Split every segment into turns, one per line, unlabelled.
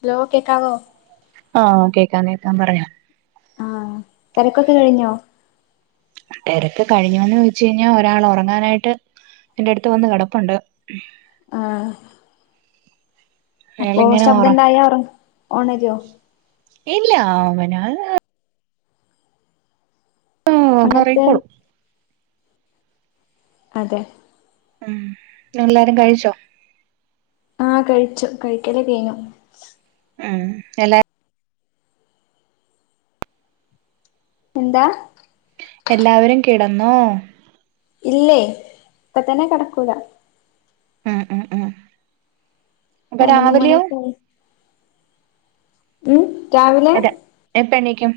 Hello കേക്കാവോ
ആഹ് കേക്കാം കേക്കാം പറയാം
ആഹ തിരക്കൊക്കെ കഴിഞ്ഞോ
തിരക്ക് കഴിഞ്ഞോന്ന് ചോദിച്ച് കഴിഞ്ഞാൽ ഒരാൾ ഉറങ്ങാനായിട്ട് എന്റെ അടുത്ത് വന്ന് കടപ്പുണ്ട്
ആഹ് അപ്പൊ
അയാളിങ്ങനെ
ശബ്ദം
ഉറ
ഇണ്ടായറ ഒണരോ
ഇല്ല അവന [unintelligible] ആ
അങ്ങനത്തെ
ഒറങ്ങിക്കോളും
അതെ
ഉം എല്ലാരും കഴിച്ചോ
ആ കഴിച്ചു കഴിക്കല് കഴിഞ്ഞു
ഉം എലെ
എന്താ
എല്ലാവരും കിടന്നോ
ഇല്ലേ ഇപ്പ തന്നെ കടക്കൂല.
ആഹ് ആഹ് ആ
പതിനൊന്ന് മണി ഉ രാവിലെ
അതെ എപ്പ എണീക്കും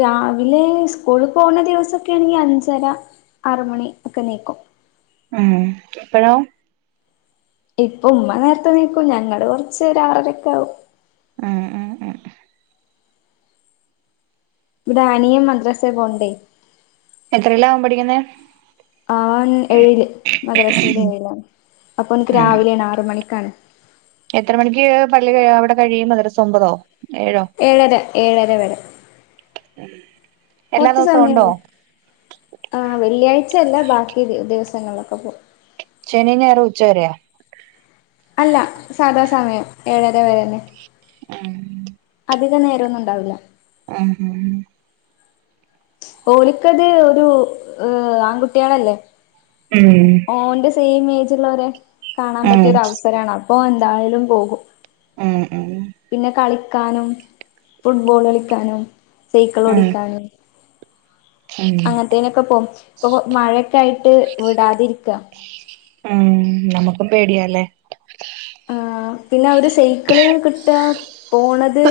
രാവിലെ സ്കൂളിൽ പോകണ ദിവസൊക്കെ ആണെങ്കിൽ അഞ്ചര ആറു മണി ഒക്കെണിക്കും.
ഉം എപ്പോഴോ
ഇപ്പ ഉമ്മ നേരത്തെ നീക്കൂ ഞങ്ങള് കുറച്ച് ഒരാ ആറരൊക്കെ ആവും
ആഹ് ആ
ഈ അനിയൻ മദ്രസെ പോണ്ടേ.
എത്രല്ല അവൻ പഠിക്കുന്നേ
അവൻ ഏഴില് മദ്രസയിലെ ഏഴിലാണ്, അപ്പൊ ഓനുക്ക്
ഉം
രാവിലെ ആണ് ആറ് മണിക്കാണ്.
എത്ര മണിക്ക് പള്ളി അവിടെ കഴിയും, മദ്രാസ ഒമ്പതോ ഏഴോ?
ഏഴര ഏഴര വരെ
ഉം
കുറച്ച് സമയം ഉള്ളൂ, ആഹ് വെള്ളിയാഴ്ചയല്ല ബാക്കി ദി ദിവസങ്ങളൊക്കെ പോകും.
ശനിയും ഞായറും ഉച്ചവരെ.
അല്ല സാധാ സമയം ഏഴര വരെ തന്നെ.
ആഹ്
അധികം നേരം ഒന്നും ഉണ്ടാവില്ല.
ഉം ഉം
ഓലുക്ക് അതൊരു ഏഹ് ആൺ കുട്ടികളല്ലേ?
ഉം
ഓന്റെ സെയിം എജ് ഉള്ളവരെ കാണാൻ പറ്റിയ
ഉം
ഒരു അവസരമാണ്. ഓ എന്തായാലും പോകും.
ഉം ഉം
പിന്നെ കളിക്കാനും ഫുട്ബോൾ കളിക്കാനും. സൈക്കിൾ
ഉം
ഓടിക്കാനും.
ഉം
അങ്ങനെത്തേന് ഒക്കെ പോവും, ഇപ്പൊ മഴയൊക്കെ ആയിട്ട് വിടാതിരിക്കുക.
ഉം നമുക്ക് പേടിയല്ലേ.
ആഹ് പിന്നെ അവര് സൈക്കിള് കിട്ടുക, പോണത്.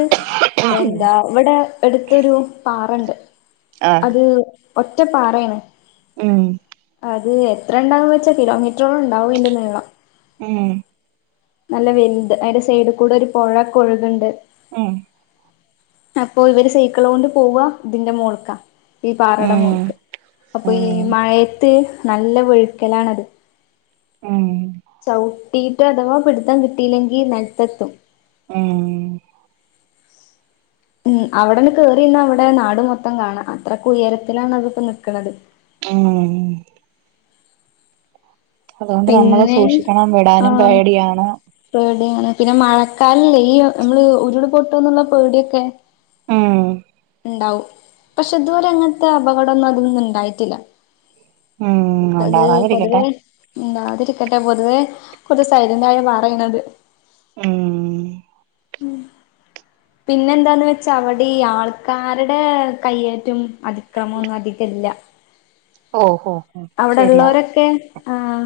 ആഹ്
എന്താ ഇവിടെ എടുത്തൊരു പാറയുണ്ട്. അത് ഒറ്റപ്പാറയാണ്.
ഉം
അത് എത്ര ഉണ്ടാവെന്ന് വെച്ചാൽ കിലോമീറ്ററോളം ഉണ്ടാവും അതിൻ്റെ നീളം.
ഏഹ്
നല്ല വെലുത് അതിന്റെ സൈഡിൽ കൂടെ ഒരു പൊഴയൊക്കെ ഒഴുക്കുണ്ട്.
ഉം
അപ്പൊ ഇവര് സൈക്കിൾ കൊണ്ട് പോവുക, ഇതിന്റെ മോളിക്കാ. ഈ പാറടെ
ഉം
മോളിക്ക്, അപ്പൊ ഈ
ഉം
മഴയത്ത് നല്ല വഴുക്കലാണത്.
ഉം
ചവിട്ടിയിട്ട് അഥവാ പിടുത്തം കിട്ടിയില്ലെങ്കിൽ നിലത്തെത്തും.
ഉം
ഉം അവിടെ നിന്ന് കേറി നിന്നാ അവിടെ നാട് മൊത്തം കാണാം അത്രക്ക്‌ ഉയരത്തിലാണ് അതിപ്പോ നിൽക്കണത്
ഉം അതുകൊണ്ട് നമ്മള്
പിന്നെ
സൂക്ഷിക്കണം, വിടാനും
ആഹ്
പേടിയാണ്.
പേടിയാണ് പിന്നെ മഴക്കാലല്ലേ, ഈ നമ്മള് ഉരുള് പൊട്ടന്നുള്ള പേടിയൊക്കെ.
ഉം
ഇണ്ടാവും, പക്ഷെ ഇതുവരെ അങ്ങനത്തെ അപകടമൊന്ന് അതിന്ന് ഉണ്ടായിട്ടില്ല.
ഉം
അത്
ഉണ്ടാവാതിരിക്കട്ടെ
പൊതുവേ ഉണ്ടാവാതിരിക്കട്ടെ പൊതുവെ കുറച്ച് സൈലന്റായ പറയണത്
ഉം
ഉം പിന്നെന്താന്ന് വെച്ചാ അവിടെ ഈ ആൾക്കാരുടെ കയ്യേറ്റും അതിക്രമൊന്നും അധികം ഇല്ല
ഓഹോ ഹോ ശരിയാ
അവ്ടെള്ളോരൊക്കെ ആഹാ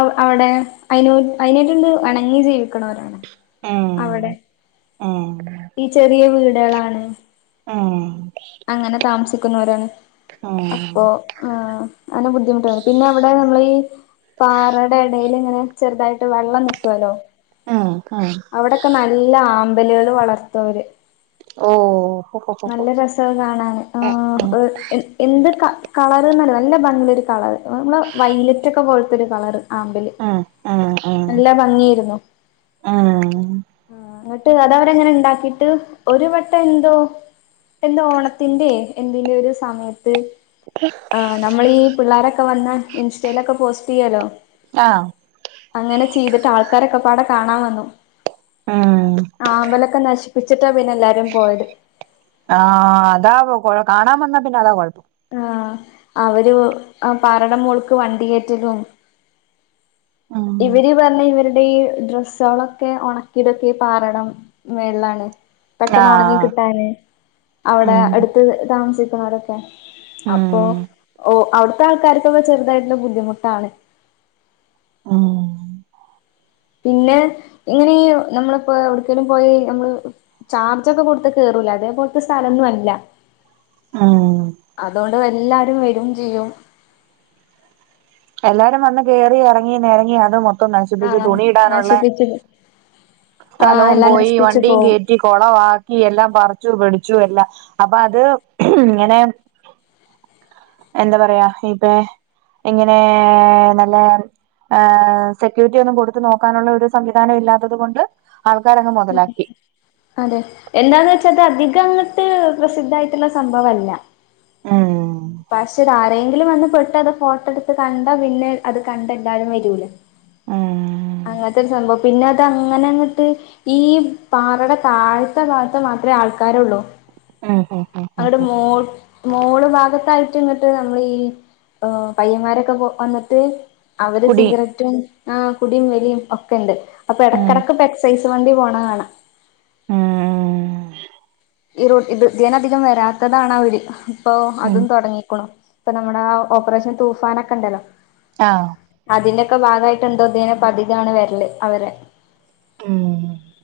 അവ് അവ്ടെ അയ്ന് അയ്നായിട്ടാണ്ട് എണങ്ങി ജീവിക്ക് ണോരാണ്
ഏഹ് ഏഹ്
ഈ ചെറിയ വീടേളാണ്
ഏഹ്
അങ്ങനെ താമസിക്കുന്നോരാണ്
ഉം ഉം
അപ്പോ ഏഹ് അങ്ങനെ ബുദ്ധിമുട്ടാണ് പിന്നെ അവ്ടെ നമ്മളെയീ പാറേടെ എടയി ല്ങ്ങനെ ചെറ്തായിട്ട് വള്ളം നിക്കോല്ലോ
ആഹ് ആ
അവ്ടൊക്കെ നല്ല ആമ്പലുകള് വളർത്തുവര്
ഹോ ഹോ ഹോ
നല്ല രസാ അഹ്കാണാന് ആ
ഉം
ഇഹ് ഹ് എന്ത് ക കളറ്ന്നല്ല നല്ല ഭംഗിള്ളൊരു കളറ് നമ്മളെ വൈലറ്റൊക്കെ പോൽത്തൊരു കളറ്. ആമ്പല്
ആഹ് ആഹ് ആഹ്
നല്ല ഭംഗിയേരുന്നു
ആഹ്
ഇങ്ങട്ട് അതവ്ടെങ്ങനെണ്ടാക്കിട്ട് ഒരു വട്ടന്തോ ഓണത്തിന്റെ എന്തിന്റെയൊരു സമയത്ത്
[unintelligible]
ആഹ് നമ്മളീ പിള്ളാരൊക്കെ വന്ന് ഇൻസ്റ്റയിലൊക്കെ പോസ്റ്റയ്യേലോ?
ആഹ്,
അങ്ങനെ ചെയ്ത്ട്ട് ആൾക്കാരൊക്കെപാടെ കാണാ വന്നു
ഉം
ആമ്പലൊക്കെ നശ്പ്പിച്ചിട്ടാ പിന്നെല്ലാരും പോയത്.
ആഹാ അതാ കൊഴ കാണാവന്നാ പിന്നതാ കൊഴപ്പം.
ആ അവര് അ പാറടെ മോൾക്ക് വണ്ടി കേറ്റലും
ഉം
ഇവര് പറഞ്ഞ് ഇവര്ടെ ഈ ഡ്രസ്സാളൊക്കെ ഉണക്കിതൊക്കെ പാറേടേ മേൾളാണ് പെട്ടെന്ന് ഒണങ്ങി
ആഹ്
കിട്ടാന്
ഉം
അവടെട്ത്ത് താമസിക്കുന്നോരൊക്കെ
ഉം
അപ്പൊ ഓ ഔട്ത്തെ ആൾക്കാര്ക്കൊക്കെ ചെറുതായിട്ട്ത് ബുദ്ധിമുട്ടാണ്.
ഉം
പിന്നെ ഇങ്ങനീ നമ്മള്പ്പോ ഒട്ക്കേലും പോയാ നമ്മള് ചാർജൊക്കെ കൊട്ത്ത് കേറൂലേ അതെപോൽത്തെ സ്ഥലന്നു അല്ല.
ഉം
അതോണ്ടെല്ലാരും വെരും ചെയ്യും.
എല്ലാരും വന്ന് കേറിയെറങ്ങി നെരങ്ങി അത് മൊത്തം നശിപ്പിച്ച്
ആഹ്
തുണിയിടാനുള്ള
നശിപ്പിച്ച് ആഹ്
സ്ഥലവും
എല്ലാം
പോയി
നശിപ്പിച്ചു
വണ്ടിയും
പോവും
കേറ്റി കൊളവാക്കി എല്ലാം പറിച്ചു പിടിച്ചു എല്ലാം അപ്പഅത് ഇങ്ങനെ എന്താപറയാ ഇപ്പേ ഏ നല്ല [unintelligible] ഹേ സെക്യൂരിറ്റിയൊന്നും കൊടുത്ത് നോക്കാനുള്ള ഒരു സംവിധാനം ഇല്ലാത്തത് കൊണ്ട് ആൾക്കാരങ്ങ്
ഉം
മൊതലാക്കി.
അതെ എന്താന്ന് വെച്ചാത് അധികങ്ങട്ട് പ്രസിദ്ധായിട്ട്ള്ള സംഭവല്ല.
ഉം
പക്ഷെ ഇതാരെയെങ്കിലും വന്ന് പെട്ട് അത് ഫോട്ടട്ത്ത് കണ്ടാ പിന്നെ അത് കണ്ടെല്ലാരും വെരൂലേ
മ്
അങ്ങൻത്തൊരു സംഭവം പിന്നതങ്ങനങ്ങട്ട് ഈ പാറേടെ താഴ്ത്തെ ഭാഗത്ത് മാത്രേ ആൾക്കാരൊള്ളൂ.
ഹ്ം ഹ്ം ഹം
അങ്ങട്ട് മോൾ മോള് ഭാഗത്തായിട്ട്ങ്ങട്ട് നമ്മളീ എഹ് പയ്യങ്ങാരൊക്കെ കോ വന്ന്ട്ട് അവര്
കുടി
സിഗരറ്റും ആ കുടീം, വലിം ഒക്കെണ്ട്
ഉം
അപ്പയെടക്കട്ക്ക്പ്പം [unintelligible] വണ്ടി പോണകാണാ
കുടി ഉം
ഈ റോട്ടി ഇത് ഇതിയാനധികം വരാത്തതാണാവര് ഇപ്പൊ
ഉം
അതും തൊടങ്ങിക്ക്ണു ഇപ്പ നമ്മടാ ഓപ്പറേഷൻ തൂഫാനൊക്കെണ്ടല്ലോ
ആഹ്
അതിന്റൊക്കെ ഭാഗമായിട്ട എന്തോതിന് പതികാണ് വരല് അവരെ
മ്ഹ്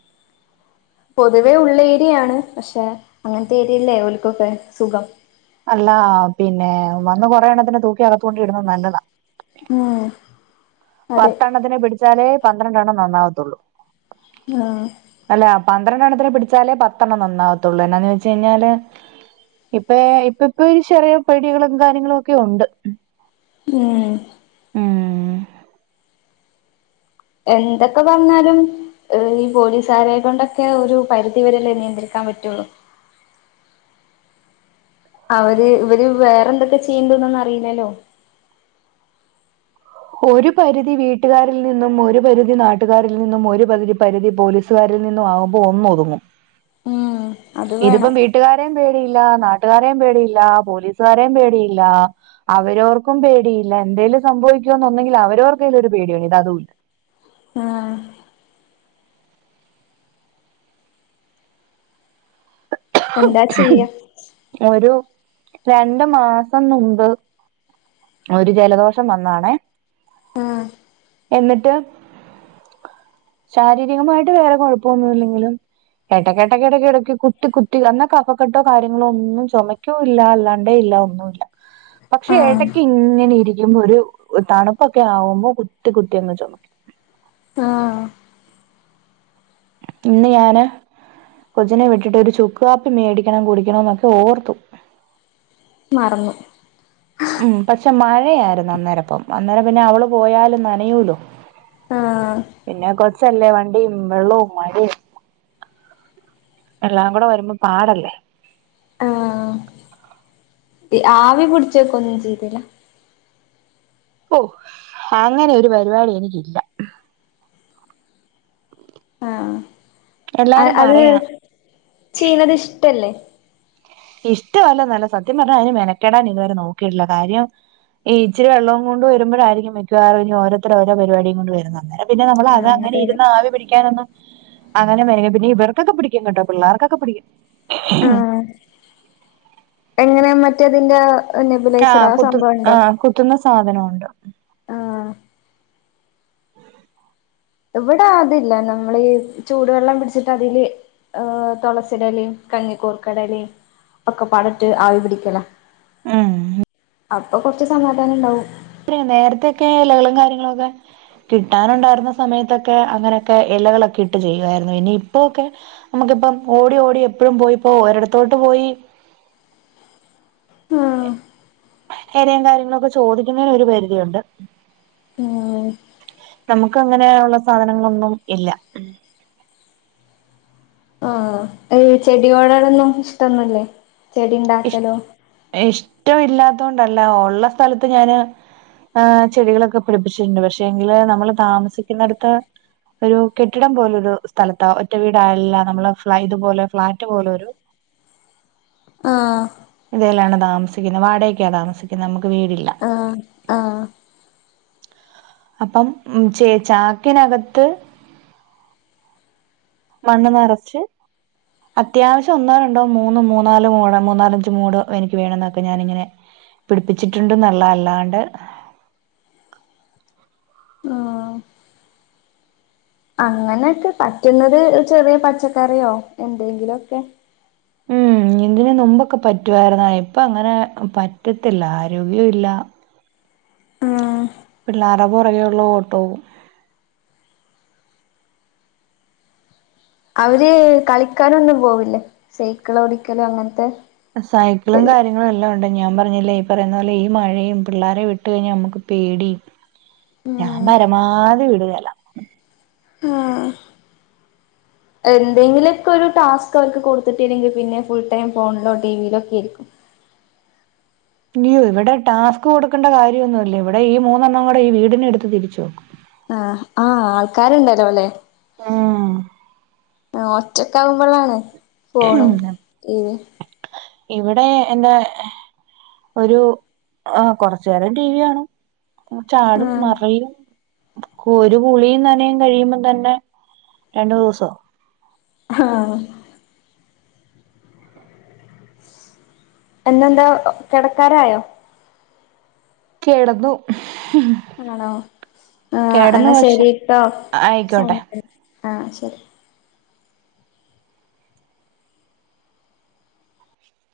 പൊതുവേ ഉള്ള് ഏരിയാണ് പക്ഷെ അങ്ങനത്തെ ഏരിയല്ലേ ഓൾക്കൊക്കെ സുഖം
അല്ല പിന്നെ വന്ന് കൊറെ എണ്ണത്തിനെ തൂക്കി അകത്തുകൊണ്ടിടുന്നത് നല്ലതാ.
മ്ഹ്
പത്ത് എണ്ണത്തിനെ പിടിച്ചാലേ പന്ത്രണ്ടെണ്ണം നന്നാവത്തുള്ളൂ.
മ്ഹ്
അല്ല പന്ത്രണ്ടെണ്ണത്തിനെ പിടിച്ചാലേ പത്തെണ്ണം നന്നാകത്തുള്ളൂ എന്നാന്ന് വെച്ച് കഴിഞ്ഞാല് ഇപ്പ ഇപ്പ ഇപ്പൊ ഒരു ചെറിയ പേടികളും കാര്യങ്ങളും ഒക്കെ ഉണ്ട്
മ്ഹ്
ഉം
എന്തൊക്കെ പറഞ്ഞാലും ഈ പോലീസുകാരെ കൊണ്ടൊക്കെ ഒരു പരിധിവരെല്ലേ നിയന്ത്രിക്കാൻ പറ്റുള്ളൂ? [inaudible] അവര് ഇവര് വേറെന്തൊക്കെ ചെയ്യുണ്ടന്നൊന്ന് അറിയില്ലല്ലോ
ഒരു പരിധി വീട്ടുകാരിൽ നിന്നും ഒരു പരിധി നാട്ടുകാരിൽ നിന്നും ഒരു പരിധി പരിധി പോലീസ് സുകാരിൽ നിന്നു ആകുമ്പോ ഒന്ന് ഒതുങ്ങും.
[inaudible] അത്
ഇതിപ്പം
വേണം
വീട്ട ട്ടുകാരെയും പേടിയില്ല, നാട്ടുകാരെയും പേടിയില്ല, പോലീസുകാരെയും പേടിയില്ല, അവരോർക്കും പേടിയില്ല എന്തേലും സംഭവിക്കൊന്നോണ്ടെങ്കിൽ അവരോർക്കെലും ഒരു പേടിവേണം ഇത്‌ അതും ഇല്ല.
ആഹ് എന്താ ചെയ്യാ
ഒരു രണ്ടു മാസം മുമ്പ് ഒരു ജലദോഷം വന്നാണേ
ആഹ്
എന്നിട്ട്, ശാരീരികമായിട്ട് വേറെ കൊഴപ്പൊന്നും ഇല്ലെങ്കിലും ഇടയ്ക്കെടേയ്‌ക്കെടക്കെടയ്ക്ക് കുത്തി കു ത്തി എന്ന കഫക്കെട്ടോ കാര്യങ്ങളോ ഒന്നും ചുമക്കും ഇല്ല അല്ലാണ്ടും ഇല്ല ഒന്നുല്ല. പക്ഷെ
ആഹ്
ഏടയ്ക്ക് ഇങ്ങനെ ഇരിക്കുമ്പോ ഒരു തണുപ്പൊക്കെ ആവുമ്പോ കുത്തി കുത്തി അങ്ങ് ചുമക്കും.
ആഹ്
ഇന്ന് ഞാന് കൊച്ചിനെ വിട്ടിട്ട് ഒരു ചുക്ക് കാപ്പി മേടിക്കണം കുടിക്കണം എന്നൊക്കെ ഓർത്തു
മറന്നു
മ്ഹ് പക്ഷെ മഴയായിരുന്നു അന്നേരപ്പം അന്നേരം പിന്നെ അവള് പോയാലും നനയൂലോ.
ആഹ്
പിന്നെ കൊച്ചല്ലേ വണ്ടിയും വെള്ളവും മഴയും എല്ലാം കൂടെ വരുമ്പോ പാടല്ലേ
ആഹ് ആവി പിടിച്ച വെക്ക ഒന്നും ചെയ്തില്ല?
ഓ അങ്ങനെ ഒരു പരിപാടി എനിക്കില്ല
ആഹ്
എല്ലാരും
അത്
പറയാ
ചെയ്യുന്നത് ഇഷ്ടല്ലേ?
ഇഷ്ടമല്ലന്നല്ല സത്യം പറഞ്ഞാൽ അതിന് മെനക്കെടാൻ ഇതുവരെ നോക്കിട്ടില്ല കാര്യം ഈ ഇച്ചി വെള്ളം കൊണ്ട് വരുമ്പോഴായിരിക്കും മിക്കവാറും ഓരോരുത്തരോരോ പരിപാടിയും കൊണ്ട് വരുന്നത് അന്നരം പിന്നെ നമ്മൾ അത്
ആഹ്
അങ്ങനെ
അതെ അതെ
ഇരുന്ന ആവി പിടിക്കാനൊന്നും അങ്ങനെ വരുമ്പ പിന്നെ ഇവർക്കൊക്കെ പിടിക്കും കേട്ടോ പിള്ളേർക്കൊക്കെ പിടിക്കും
ആഹ് എങ്ങനെ മറ്റേതിന്റ നെബുലൈസറോ
ആഹ്
ആ
കുത്തും
സംഭവം ഉണ്ടോ?
ആഹ് കുത്തുന്ന സാധനമുണ്ട്
ആഹ് ഇവിടെ അതില്ല, നമ്മളീ ചൂടുവെള്ളം പിടിച്ചിട്ട് അതില് ആഹ് തൊളസിടെ ഇലയും കഞ്ഞിക്കൂർക്കേടെലേം ഒക്ക പാടിട്ട് ആവി പിടിക്കലാ
ഉം
അപ്പൊ കൊറച്ച് സമാധാനണ്ടാവും
[unintelligible] നേരത്തേ ക്കെ ഇലകളും കാര്യങ്ങളൊക്കെ കിട്ടാനുണ്ടാരുന്ന സമയത്തൊക്കെ അങ്ങനക്കെ എലകളൊക്കെ ഇട്ട് ചെയ്യുവാരുന്നു പിന്നെ ഇപ്പോക്കെ നമുക്കിപ്പം ഓടി ഓടി എപ്പഴും പോയിപ്പോ ഒരിടത്തോട്ട് പോയി
ആഹ്
എലിം കാര്യങ്ങളൊക്കെ ചോദിക്കുന്നേന്ന് ഒരു പരിധിയുണ്ട്
മ്
നമുക്കങ്ങനെ ഒള്ള സാധനങ്ങളൊന്നും ഇല്ല
ആഹ് ഈ ചെടിയോടോ ടൊന്നും ഇഷ്ട്ടോന്നുലെ ചെടി ഇണ്ടാക്കലോ
ഇഷ്ട്ടവില്ലാത്തൊണ്ടല്ല ഒള്ള സ്ഥലത്ത് ഞാന് ആഹ് ചെടികളൊക്കെ പിടിപ്പിച്ചിട്ടുണ്ട് പക്ഷെ എങ്കില് നമ്മള് താമസിക്കുന്നടത്ത് ഒരു കെട്ടിടം പോലൊരു സ്ഥലത്താ ഒറ്റ വീടായല്ല നമ്മള് ഫളൈഡു പോലെ ഫ്ളാറ്റ് പോലെരു
ആഹ്
ഇതേലാണ് താമസിക്കുന്നെ വാടകക്കാ താമസിക്കുന്നെ നമുക്ക് വീടില്ല
ആഹ് ആഹ്
അപ്പം ഉം ചേ ചാക്കിനകത്ത് മണ്ണ് നറച്ച് അത്യാവശ്യം ഒന്നോ രണ്ടോ മൂന്ന് മൂന്നാല് മൂട മൂന്നാലഞ്ച് മൂട് എനിക്ക് വേണനോക്കെ ഞാനിങ്ങനെ പിടിപ്പിച്ചിട്ടുണ്ട്ന്നൊള്ളതല്ലാണ്ട്
അങ്ങനെക്കെ പറ്റുന്നത് ചെറിയ പച്ചക്കറിയോ എന്തേങ്കിലുവൊക്കെ
ഉം ഇതിന് മുമ്പൊക്കെ പറ്റുവായിരുന്ന് ഇപ്പ അങ്ങനെ പറ്റത്തില്ല ആരോഗ്യവും ഇല്ല
ആഹ്
പിള്ളാര പൊറകെയുള്ള ഓട്ടവും
അവര് കളിക്കാനൊന്നും പോവില്ലേ സൈക്കിളോടിക്കല് അങ്ങനത്തെ
സൈക്കിളും
ശരി
കാര്യ [unintelligible] ളെല്ലാം ഒണ്ട് ഞാൻ പറഞ്ഞില്ലേ ഈ പറയുന്ന പോലെ ഈ മഴയും പിള്ളാരെ വിട്ട് കഴിഞ്ഞാൽ നമുക്ക് പേടീം
[inaudible]
ഞാ പരമാധി വിടുകേല
ആഹ് എന്തെങ്കിലൊക്കൊരു ടാസ്ക് അവർക്ക് കൊടുത്ത്ട്ട്ല്ലെങ്കിൽ പിന്നെ ഫുൾ ടൈം ഫോണിലോ ടിവിലോ ഒക്കെരിക്കും
ഇയ്യോ ഇവടെ ടാസ്ക് കൊടുക്കണ്ട കാര്യവൊന്നുവില്ല ഇവിടെ ഈ മൂന്നെണ്ണം കൂടെ ഈ വീടിനെ എടുത്ത് തിരിച്ചുവെക്കും
ആഹ് ആ ആൾക്കാര്ണ്ടലോ ല്ലേ
ഉം
ആഹ് ഒറ്റക്കാവുമ്പോളാണ് ഫോണും ടീവിം
ഇവിടെ എന്റ ഒരു ആഹ് കൊറച്ചു നേരം ടി വി കാണും ചാടും മറിയും ഒരു കുളിയും നനയും കഴിയുമ്പം തന്നെ രണ്ടു ദിവസാവും
ഹാ പിന്നന്താ കെടക്കാരായോ
കെടന്നു
ആണോ ആ എന്നാ
പക്ഷെ
ശരീട്ടോ സ
ആയിക്കോട്ടെ
[unintelligible] ആഹ് ശരി